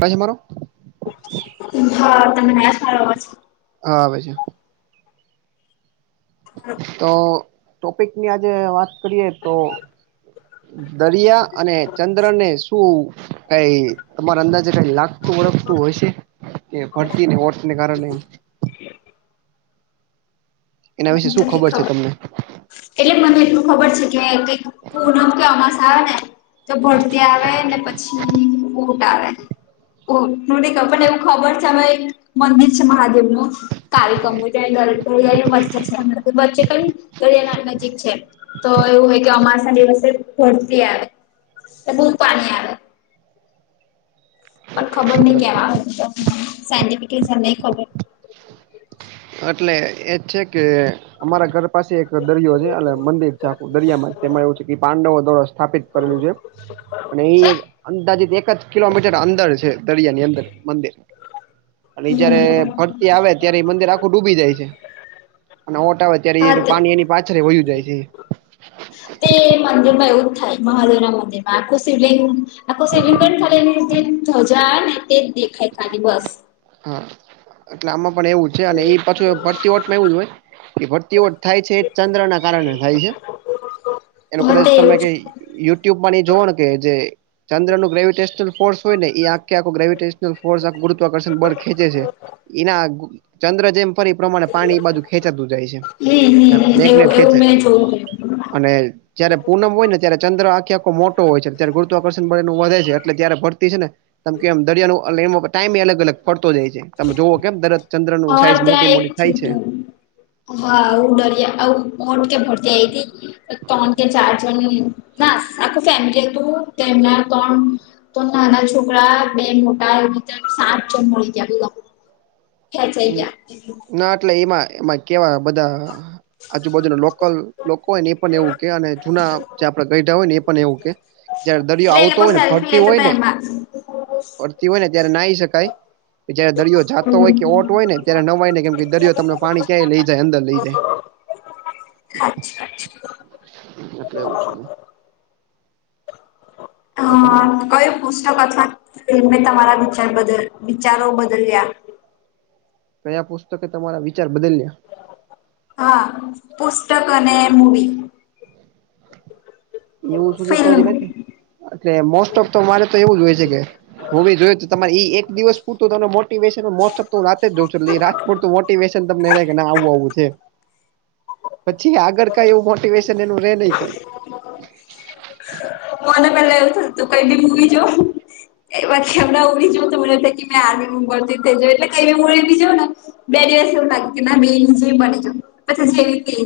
પાણી ભરો. હા, તમે ના સાર છો. હા, ભાઈ. તો ટોપિક ની આજે વાત કરીએ તો. દરિયા અને ચંદ્ર ને, શું કઈ તમાર અંદર કઈ લાગ હું ઓળખતું હોય છે કે, ભરતીને વટને કારણે એના વિશે મને તો શું નહી ખબર છે તમને? એટલે મને એટલું ખબર છે કે, કઈક નમ કેમાસ આવે ને. તો ભરતી આવે ને, પછી ઉટ આવે. ઓ ન ક પણ એવું ખબર છે, અમાં એક મંદિર છે, મહાદેવ નું. કાર્યકમોનેચ્ચે ક [unintelligible] ઠીક છે, તો એવું હોય કે, અમારસા ના દિવસે ભરતી આવે. એ બહુ પાણી આવે. પણ ખબર નહીં કેવા હતા, સાયન્ટફલી નહી ખબર. એટલે એજ છે કે, અમારા ઘર પાસે એક દરિયો છે, એટલે મંદિર છે, આખું દરિયા માં તેમાં એવું છે કે, પાંડવો દ્વારા સ્થાપિત કરેલું છે. અને એ અંદાજીત એક જ કિલોમીટર અંદર છે, દરિયા ની અંદર મંદિર અને જયારે હમ ભરતી આવે, ત્યારે મંદિર ડૂબી જાય છે, અને ઓટ આવે, ત્યારે હા એ તે પાણી એની પાછળ વય્યું જાય છે. તે મંદિર માં એવું જ થાય, મહાદેવ ના મંદિર માં આખું શિવલિંગ, આખું શિવલિંગ પણ ખાલી એમ. ધજા નહી તે જ દેખાય ખાલી, બસ. હા, એટલે આમાં પણ એવું છે, અને એ પાછા ફરતી વટમાં એવું જ હોય. એ ભરતીઓ થાય છે, એ ચંદ્ર ના કારણે થાય છે, એનું હા કદાચ તે તમે એવું જ કઈ યુટ્યુબમાં જો કે જે ચંદ્ર નું ગ્રેવિટેશનલ ફોર્સ હો ને, એ આખે ગેવિટેશનલ ફોર્ુત્વર્શે [unintelligible] બળ ખેંચે છે, એના ચંદ્ર જેમ ફરી પ્રમાણે પાણી બાજુ ખેંચાતું જાય છે, હમ હમ એવું મેગ્નેટ ખેચ. એવું મેં જોયું હતું. અને જયારે પૂનમ હોય ને, ત્યારે ચંદ્ર આખે આખો મોટો હોય છે. ત્યારે ગુરુત્વાકર્ષણ વધે છે, એટલે જયારે ભરતી છે ને, તમ કેમ દરિયા ન એ ટાઈમે એ અલગ-અલગ. પડતો જાય છે, તમે જોવો કેમ દર ચંદ્ર નું અમારે સાઈઝ ત્યાં એક મોટી-મોટી થાય થયું છે. તું. હા, હ ડરીયા આવ હર ટ કે ભરતી જઈતી [unintelligible] ત્રણ કે, ચાર જણ ના આખું ફેમિલી હતું, એમના ત્રણ તો નાના છોકરા બે મોટા એતે સાત જણ મળી ગયા, બ ક જઈ ક [unintelligible] ના, એટલે એમાં-એમાં કેવા બધા, આજુબાજુના લોકલ લોકો હોય ને, એ પણ એવું કે, અને જૂના જે આપડે ગયા હોય ને, એ પણ એવું કે જયારે દરિયો એટલે એ આવતો લોકો હોય ને, સેલ્ફી ફરતી લેતા હોય હતા ને, એમાં ફરતી હોય ને, ત્યારે નાહી શકાય. કે જયારે દરિયો જાતો હોય. કે ઓટ હમ હોય ને, ત્યારે નવાય ને કેમ કે, દરિયો તમને પાણી ક્યાંય લઈ જાય, અંદર લઈ જાય. અચ્છા, અચ્છા. એટલે એવું છે અ તો તમે કયું પુસ્તક અથવા ફિલ્મે તમારા વિચાર બદલ વિચારો બદલ્યા. કયા પુસ્તકે તમારા વિચાર બદલ્યા? હા, પુસ્તક અને મૂવી. એવું સુધી તો જ ફિલ્મ નથી, એટલે મોસ્ટ ઓફ તો મારે તો એવું જ હોય છે કે. હું ભી જોય, તમારે એક દિવસ પૂરતું ત મોટીવેશન મોસ્ટફ. હ, રાતે જ જાઉ છું એટ પરતું મોટિવેશન તમને રહે આવું આવું છે. પછી આગળ કઈ એવું મોટિવેશન એનું રે નહી કઈ. મને પેલા એવું થું તું કઈ મૂવી જો. એ બાકી હમણાં ઉડી જોય તો, મને કે મેં આર્મી ઉબરતી તે, જો એટલે કેઈવી એ બી જો ને. બે દિવસ એવું લાગે કે, ના બે જે બની, પછી જેવી.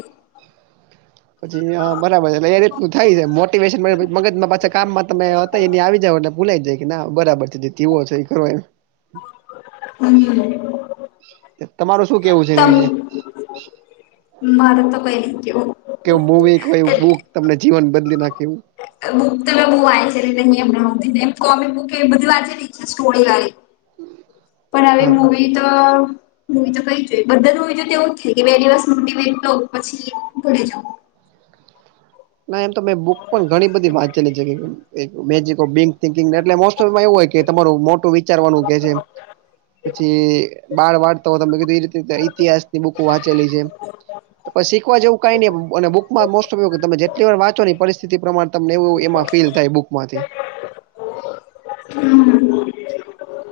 પછી હા, બરાબર છે, એટલે એ રીતનું થાય છે, મોટિવેશન મગજમાં પાછા કામમાં તમે એની આવી જાવ, એલે ભૂલાય જાય કે, ના બરાબર છે, જે તીવો છે, એ કરો એ. હમ. તમારું શું કેવું છે, એ તમ વિશે? મારે તો કંઈ નહીં કહેવું. કેવું મવી કે, એ બુક તમને જીવન બદલી નાખે એવું. બુક તમે બુ વાય છેહી, એમને કોમિક બુક એ, બધી વાંચેલી છે સ્ટોરી વાળી. હમ. પણ હવે મૂવી તો. હું તો કઈ જોઈએ, બધા જો એવું થાય કે, બે દિવસ મોટીવેટ તોઉં પછી ઘરી જઉ. ના, એમ તો મેં બુક પણ ઘણી-બધી વાંચેલી છે, ઓ માં એવું હોય કે, તમારું મોટું વિચારવાનું કે છે, પછી બાળ વાળતો તો બી. ઈતિહાસ ની બુકો વાંચેલી છે, શીખવા જેવું કઈ ન. મોસ્ટ ઓફ તમે જેટલી વાર વાચો ને પરિસ્થિતિ પ્રમાણે, તમને એવું એમાં ફીલ થાય બુકમાંથી. હમ.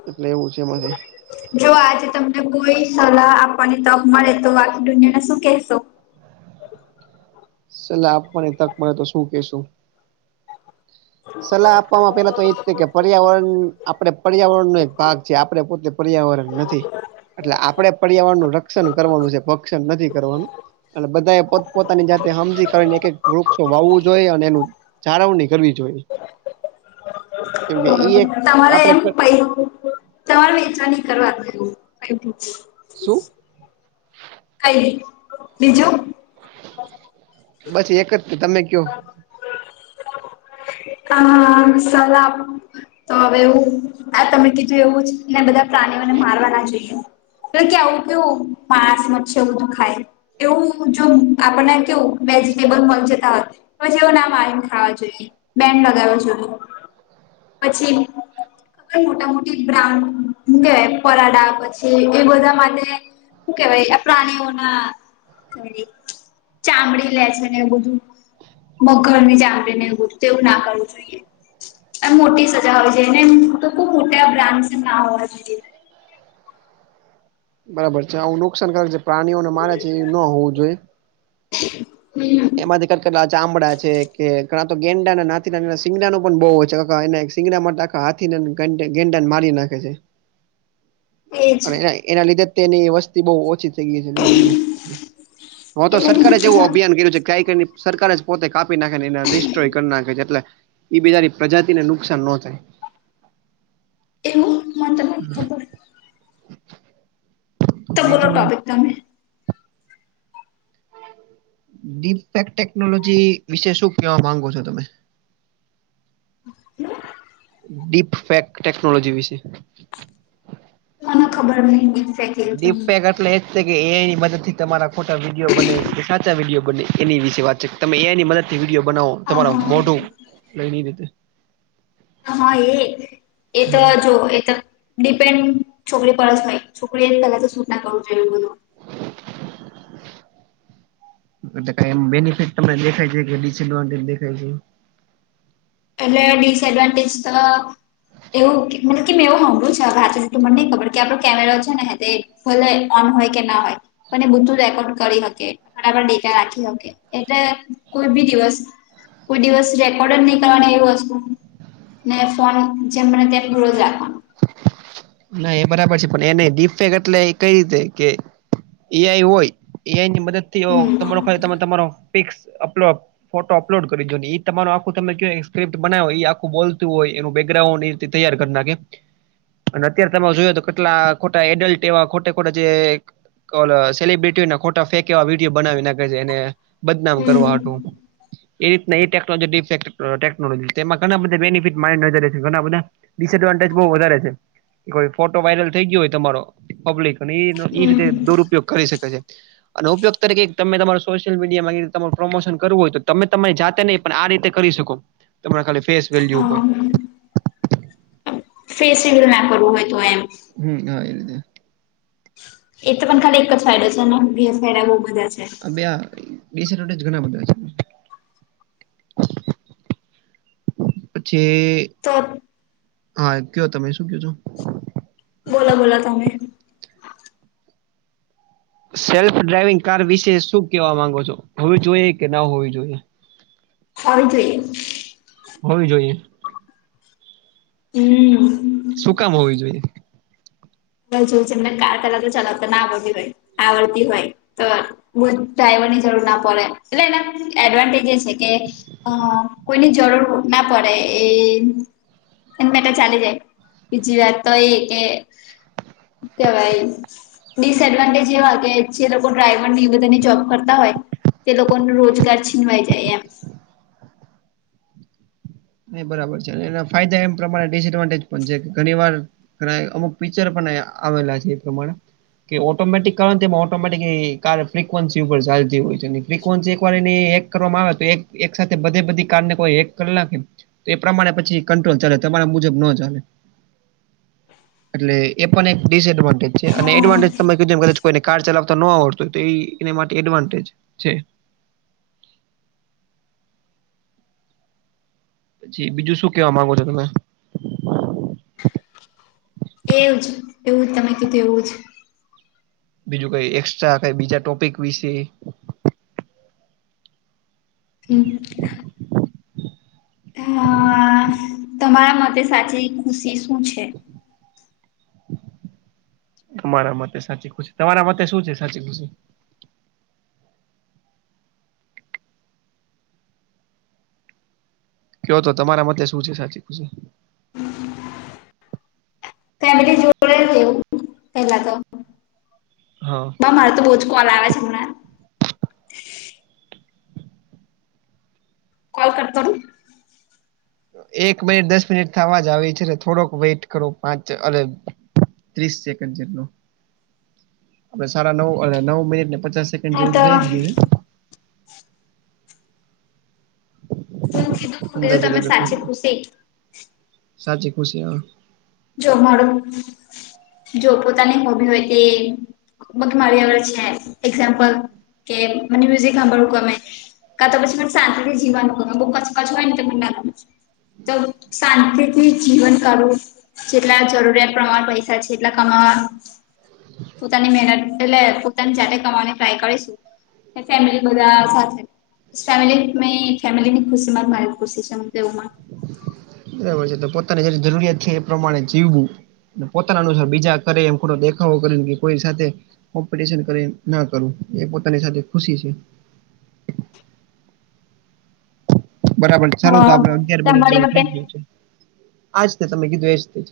એટલે એવું છે, માંથી. જો આજે તમને કોઈ સલાહ આપવાની તક મળે, તો આખી દુનિયાને શું કેહેશો? સલા આપવાને, તક મળે તો શું કેશું? સલાહ આપવામાં પેલા તો એજ છે કે, પર્યાવરણ આપણે પર્યાવરણનો એક ભાગ છે, આપણે પોતે. પર્યાવરણ નથી, એટલે આપડે પર્યાવરણ નું રક્ષણ કરવાનું છે, ભક્ષણ નથી કરવાનું. અને બધા એ પોત-પોતાની જાતે હજી કરીને, એક એક વૃક્ષો વાવું જોઈએ, અને એનું ચારાઉન્ડ ની કરવી જો હોઈ. ઈ એક તમારે એમ આપડે પ તમારે વેચવાની કરવાત શું? કઈ બીજું? બસ એક જ તમે કયો? હ, સલા તો હવેવું આ તમે કીધું એવું જ ને, બધા પ્રાણીઓને મારવા ના જોઈએ. એટલે કે, આવું કેવું માંસ મ છેવધું ખાય. એવું જો આપણને કેવું, વેજીિટેબલ મળે જતા હોય. પછવો ના મારીમ ખાવા જોઈએ, બેન લગાવવા જો. [unintelligible] પછી? પણ મોટા-મોટી બ્રાઉન કે, પરાડા પછી એ બધા માટે શું કેવાય પ્રાણીઓના? ખ ચામડી લે છે ને, એવું બધું. મગ ઘર ની ચામડી નવું તેવું ના કરવું જોઈએ. અને મોટી સજા હોય છે, એને તો ખુબ મોટા બ્રાન્ડ ના હોવા જોઈ. બરાબર છે, આવું નુકસાનકારક જે પ્રાણીઓને મારે છે, એ ન હોવું જોઈએ. હમ. એમાંથી કેટલા ચામડા છે કે, ઘણા તો ગેંડા ના ના સીંગડાનું પણ બઉુ સિંગડા. હાથી ગેંડા ને મારી નાખે છે. એજ અને એના લીધે તેની વસ્તી બહુ ઓછી એવું બધું હ તો એટલે સરકારે બીજું જેવું કીધું અભિયાન કર્યું છે. કઈક સરકાર જ પોતે કાપી નાખે ને, એને રિસ્ટ્રોય કરી નાખે છે એટલે. એ બજાની પ્રજાતિને નુકસાન ન થાય. [unintelligible] તો બોલો ટોપિક [unintelligible] તમે? ડીક ટેકનોલોજી વિશે શું કહેવા માંગો છો તમે? [unintelligible] ડીપ ફેક ટેકનોલોજી વિશે મને ખબર નહી હો. Deep peg play. એ કે એની મદદથી તમારા ખોટા વિડીયો બને કે, સાચા વિડીયો બને એની વિશે વાત છે. તમે એની મદદ થી વિડીયો બનાવો, હા તમારે મોઢું હા લઈ રીતે. હા, એ એ તો હમ જો એ તો ડિપેન્ડ છોકરી પરડસ ન છોકરી એને, પેલા તો સુૂટના કરું જોઈ. [unintelligible] એલે ક એમ બેનફિટ તમને દેખાય છે કે, ડિસડવાન્ટેજ દેખાય છે. એટલે ડિસએડવાન્ટેજ તો એવું મતલબ કે મેં એવું હમડું છે, વાત કે મને નહીં ખબર કે, આપડા કેમેરા છે ને. હલે ઓન હોય કે, ના હોય. અને બધું રેકોર્ડ કરી શકે, ડેટા રાખી શકે, એટલે કોઈ બી દિવસ કોઈ દિવસ રેકોર્ડર નઈ. ત એ વસ્તુ ને ફોન જેમને તેમ જોડે રાખવાનો ના એ બરાબર છે પણ એ ની ડિફેક એટલે કઈ રીતે કે એઆઈ હોય એઆઈ ની મદદ થી હમ તમારો કાય તમારો પિક્સ અપલો ફોટો અપલોડ કરી દો ને એ તમારુ આખું તમે જો સ્કિપ્ટ બનાવું એ આખું બોલતું હોય એનું બેકગ્રાઉન્ડ તે તૈયાર કર નાખે એમ અને અત્યારે તમે જોયો તો કેટલા ખોટા એડલ્ટ એવા ખોટા ખોટા જે કોલ અ સેલિબ્રિટી ના ખોટા ફેંકે એવા વિડીયો બનાવી નાખે છે એને બદનામ હમ કરવા હાટુ એ રીતના એ ટેકનોલોનોમાં ઘણા બધા બેનિફિટ મારી નજર છે ઘણા બધા ડિસ એડવાન્ટેજ બહુ વધારે છે કે ફોટો વાયરલ થઈ ગયો હોય તમારો પબ્લિક અને એ એ હમ રીતે દુરુપયોગ કરી શકે છે. અને ઉપયોગ તરીકે તમે તમારું સોશિયલ મીડિયામાં કીધું તમારું પ્રમોશન કરવું હોય તો તમે તમારી જાતે નહી પણ આ રીતે કરી શકો તમે તમારી ફેસ અ વેલ્યુ ઉપર ફેસ રિંગ ના કરવું હોય તો એમ હમ્મ હા એ રીતે એ તો પણ ખાલી એક જ સાઈડે છે બે સાઈડ બહુ બધા છે. અ બે આ ડીસ એડવાન્ટેજ ઘણા બધા છે [inaudible] પછી તો હા એમ કયો તમે શું કયો છો બોલા બોલા તમે સેલ્ફ ડ્રાઈવિંગ કાર વિશે શું કેવા માંગો છો હોવી જોઈએ કે ના હોવી જોઈએ? હોવી જોઈએ. હોવી જોઈએ. હમ્મ. શું કામ હોવી જોઈએ? બ જો જેમને કાર કલાર તો ચલાવતા ના આવડતી હોય આવડતી હોય. તો બઉ ડ્રાઈવરની જરૂર ના પડે એટલે એના એડવાન્ટેજ એ છે કે અ કોઈની જરૂર ના પડે એ એમને તો ચાલી જાય કે બીજી વાત તો એ કે જવાય ડિસ એડવાન્ટેજ એવા હોય કે જે લોકો ડ્રાઈવર બધાની જોબ કરતા હોય તે લોકોનું રોજગાર છીનવાઈ જાય એમ. બરાબર છે અને એના ફાયદા એમ પ્રમાણે ડિસએડવાન્ટેજ પણ છે કે ઘણી વાર છોકરાએ અમુક પિક્ચર પણ આવેલા છે એ પ્રમાણે કે ઓટોમેટિક કારણ તેમાં ઓટોમેટિક કાર ફ્રિકવન્સી ઉપર ચાલતી હોય છે અને ફ્રિકવન્સી એકવાર એની એક કરવામાં આવે તો એક એક સાથે બધે બધી કારને કોઈ એક કલાક તે એ પ્રમાણે પછી કંટ્રોલ ચાલે તમારા મુજબ નો ચાલે એટલે એ પણ એક ડિસએડવાન્ટેજ છે અને હા એડવાન્ટેજ તમે કીધ કદાચ કોઈને કાર ચલાવતો નો આવડતું હોય તો ઈ એની માટે એડવાન્ટેજ છે. છે બીજું શું કેવા માંગો છો તમે? એવું જ એવું જ તમે કીધું એવું જ બીજું કઈ એક્સ્ટ્રા કઈ બીજા ટોપિક વિશે? હમ્મ. [inaudible] અ તમારા મતે સાચી ખુશી શું છે? [inaudible] તમારા મતે સાચી ખુશી તમારા મતે શું છે, સાચી ખુશી? કેવો તો તમારા મતે શું છે, સાચી ખુસી? ફેમિલી જોડે જેવુ પેલા તો. હા. મારે તો બો જ કોલ આવે છે હમણાં. કોલ કટ કરુ. એક મિનિટ દસ મિનિટ થાવા જ આવી છે, તો થોડોક વેટ કરો પાંચ અવે ત્રીસ સેકન્ડ જેટ પહી સાડા નવ અને નવ મિનિટને પચાસે હા તો જેવું થઈ જ શું ગીયું હે. હું છે કીધું એ અંદાજે તમે એટલે સાચી થોડું ખૂસે સાચી ખુશી અ. જો માડું, જો પોતાને હોબી ઓય તે ઓત મારી આગડ છે, એક્ઝામ્પલ કે મને મ્યુઝિક હાંભળવું ગમે. કા તો પછી મને સાંતી તી જીવાનું ગમે, બો કચકચ ઓય ન ત મને ના ગમે. તો શાંતિથી જ જીવન કાઢવું જેટલા જરૂરિયાત પ્રમાણ પઈસા છે. જેટલા કમાવા, પોતાની મેનત એટલે પોતાની જાતે કમાવાની ટ્રાય કરીસ. ફેમિલી બધા સાથે ફેમેલી મેં ફેમિલીની ખુશી માયી ખુશી છે, હુ તો એવું માનુ. બરાબર છે. તો પોતાની જે જરૂરિયાત છે, એ પ્રમાણે જીવું. પોતાના અનુસાર બીજા કરે, એમ પુરો દેખાવો કરીને બીજ કોઈ સાથે કોમ્પીટીસન કરીન ના કરું, એ પોતાની સાથે ખુશી છે. બરાબર ચાલું તો આપડે, હા અગિયાર મિનિટ તમારી જેવું થઇ માટે ગીયું છે. આજ ત તમે કીધું એજ ત.